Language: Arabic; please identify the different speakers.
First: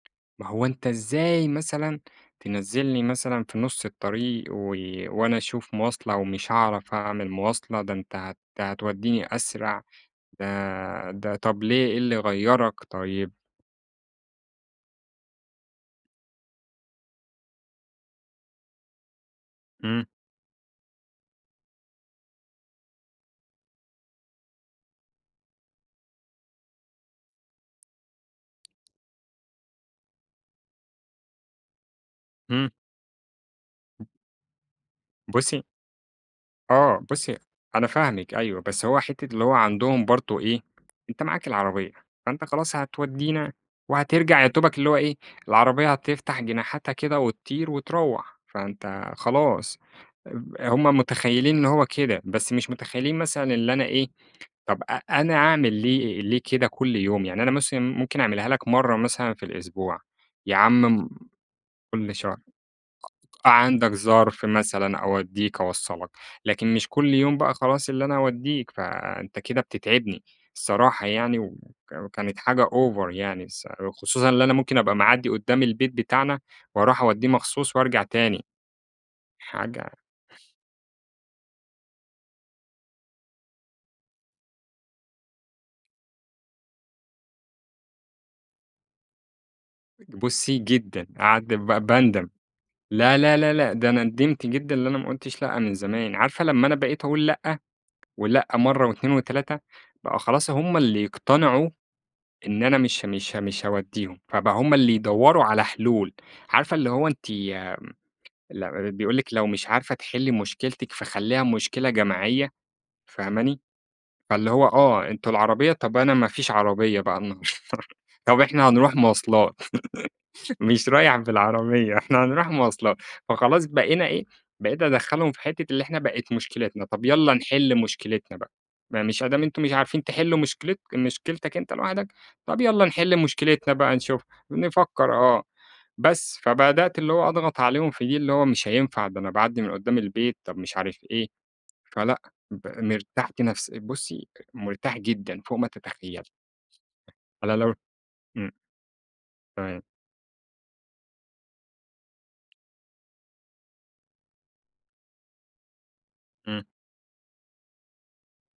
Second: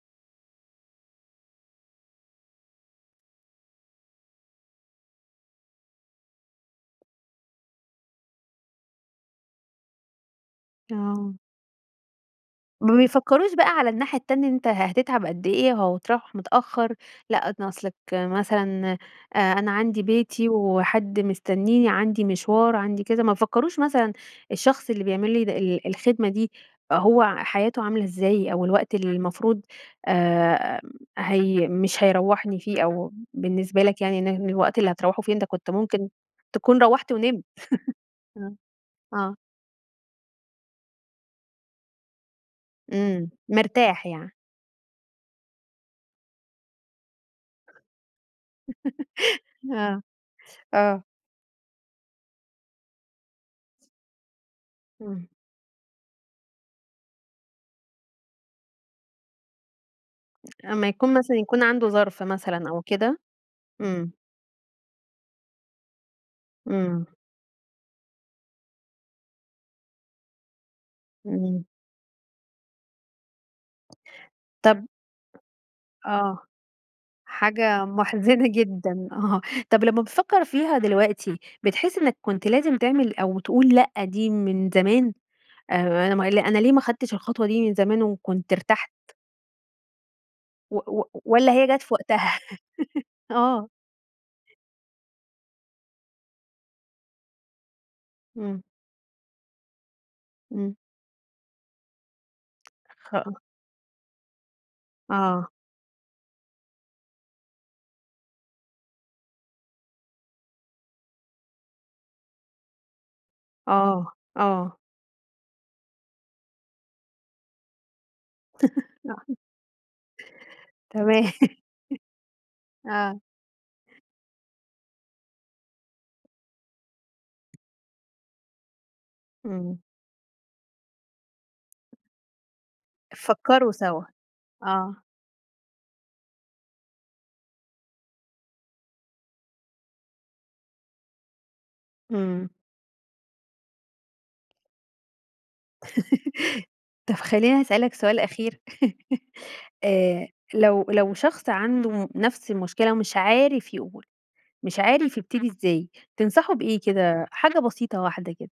Speaker 1: ما هو أنت إزاي مثلًا تنزّلني مثلًا في نص الطريق، و وأنا أشوف مواصلة ومش هاعرف أعمل مواصلة، ده أنت هت هتوديني أسرع، ده
Speaker 2: آه.
Speaker 1: ده طب ليه إيه اللي غيرك؟
Speaker 2: ما
Speaker 1: طيب
Speaker 2: بيفكروش بقى على الناحية التانية إن أنت ه هتتعب قد إيه أو هتروّح متأخر، لأ، ن أصلك مثلًا آآ، أنا عندي
Speaker 1: إمم.
Speaker 2: بيتي وحد مستنيني، عندي مشوار، عندي كذا، ما فكروش مثلًا الشخص اللي بيعملي د ال الخدمة دي هو حياته عاملة إزاي أو الوقت اللي المفروض آآ، هي مش هيروحني
Speaker 1: إمم.
Speaker 2: فيه أو بالنسبة لك
Speaker 1: [unintelligible]
Speaker 2: يعني إن ه الوقت اللي هتروحوا فيه أنت
Speaker 1: بُصّي
Speaker 2: كنت ممكن تكون
Speaker 1: آه،
Speaker 2: روحت
Speaker 1: بُصّي
Speaker 2: ونمت.
Speaker 1: أنا فاهمِك
Speaker 2: آه،
Speaker 1: أيوَه، بس هو حتّة
Speaker 2: آه.
Speaker 1: اللي هو عندهم برضو إيه؟ أنت معاك العربيّة، فأنت خلاص
Speaker 2: إمم،
Speaker 1: هتودينا
Speaker 2: مرتاح يعني.
Speaker 1: وهترجع يادوبك اللي هو إيه، العربيّة هتفتح جناحاتها كده وتطير وتروّح، فأنت خلاص
Speaker 2: آه،
Speaker 1: آب هم
Speaker 2: آه.
Speaker 1: متخيلين إن هو كده. بس مش متخيلين مثلًا اللي أنا إيه، طب أ
Speaker 2: إمم.
Speaker 1: أنا أعمل ليه ليه كده كل يوم؟ يعني أنا مثلًا ممكن أعملها لك مرّة مثلًا في الأسبوع، يا عم
Speaker 2: أمّا
Speaker 1: م
Speaker 2: يكون مثلًا يكون عنده
Speaker 1: كل
Speaker 2: ظرف
Speaker 1: شهر.
Speaker 2: مثلًا أو كده؟
Speaker 1: عندك
Speaker 2: إمم.
Speaker 1: ظرف مثلًا، أوديك، أوصلك، لكن مش
Speaker 2: إمم.
Speaker 1: كل يوم بقى خلاص اللي أنا أوديك فأنت كده بتتعبني الصراحة يعني وك
Speaker 2: إمم.
Speaker 1: وكانت حاجة over يعني الصرا خصوصًا اللي أنا ممكن
Speaker 2: طب
Speaker 1: أبقى معدي قدّام البيت
Speaker 2: آه.
Speaker 1: بتاعنا وأروح أوديه مخصوص
Speaker 2: حاجة
Speaker 1: وأرجع تاني.
Speaker 2: محزنة جدًا، آه، طب
Speaker 1: حاجة
Speaker 2: لمّا بتفكر فيها دلوقتي، بتحس إنّك كنت لازم تعمل أو تقول لأ، دي من زمان آآ، أنا ما أنا ليه ما أخدتش الخطوة دي من زمان وكنت ارتحت؟
Speaker 1: بُصّي،
Speaker 2: و و
Speaker 1: جدًا قاعد
Speaker 2: والّا هي جت
Speaker 1: ب
Speaker 2: في
Speaker 1: باندم
Speaker 2: وقتها؟
Speaker 1: لا، لا، لا،
Speaker 2: آه.
Speaker 1: لا، ده ندمت جدًا إن أنا ما قلتش لأ من زمان. عارفة لمّا أنا بقيت أقول لأ ولأ
Speaker 2: إمم.
Speaker 1: مرّة و2 و3 بقى خلاص
Speaker 2: إمم.
Speaker 1: هم اللي يقتنعوا إن أنا مش مش
Speaker 2: خ
Speaker 1: مش هاوديهم، فبقى هم اللي يدوروا
Speaker 2: آه.
Speaker 1: على حلول. عارفة اللي هو أنتِ ال بيقول لِك لو مش عارفة تحلي مشكلتِك فخليها مشكلة جماعية، فاهماني؟
Speaker 2: آه،
Speaker 1: فاللي هو
Speaker 2: آه.
Speaker 1: آه، أنتم العربيّة طب أنا ما فيش عربيّة بقى النهارده، طب إحنا هنروح مواصلات، مش رايح
Speaker 2: تمام.
Speaker 1: بالعربيّة، إحنا هنروح مواصلات.
Speaker 2: آه.
Speaker 1: فخلاص بقينا إيه، بقيت أدخلّهم في حتّة اللي إحنا بقِت مشكلتنا، طب يالّا نحل مشكلتنا بقى، ما مش أدام أنتم مش
Speaker 2: إمم.
Speaker 1: عارفين تحلوا مشكلت مشكلتك أنت لوحدك، طب يالّا نحل
Speaker 2: فكروا
Speaker 1: مشكلتنا بقى
Speaker 2: سوا،
Speaker 1: نشوف
Speaker 2: آه.
Speaker 1: نفكّر، آه. بس، فبدأت اللي هو أضغط عليهم في دي، اللي هو مش هينفع، ده أنا باعدّي من قدّام البيت، طب مش عارف إيه، فلأ،
Speaker 2: إمم.
Speaker 1: ب مرتاحت نفس بُصّي، مرتاح جدًا فوق ما تتخيلي.
Speaker 2: طب
Speaker 1: على
Speaker 2: خلّيني
Speaker 1: لو
Speaker 2: أسألك سؤال
Speaker 1: إمم
Speaker 2: أخير.
Speaker 1: تمام.
Speaker 2: آآ، لو لو شخص عنده نفس المشكلة، مش عارف يقول، مش عارف يبتدي إزاي، تنصحه
Speaker 1: إمم.
Speaker 2: بإيه كده؟ حاجة بسيطة واحدة كده.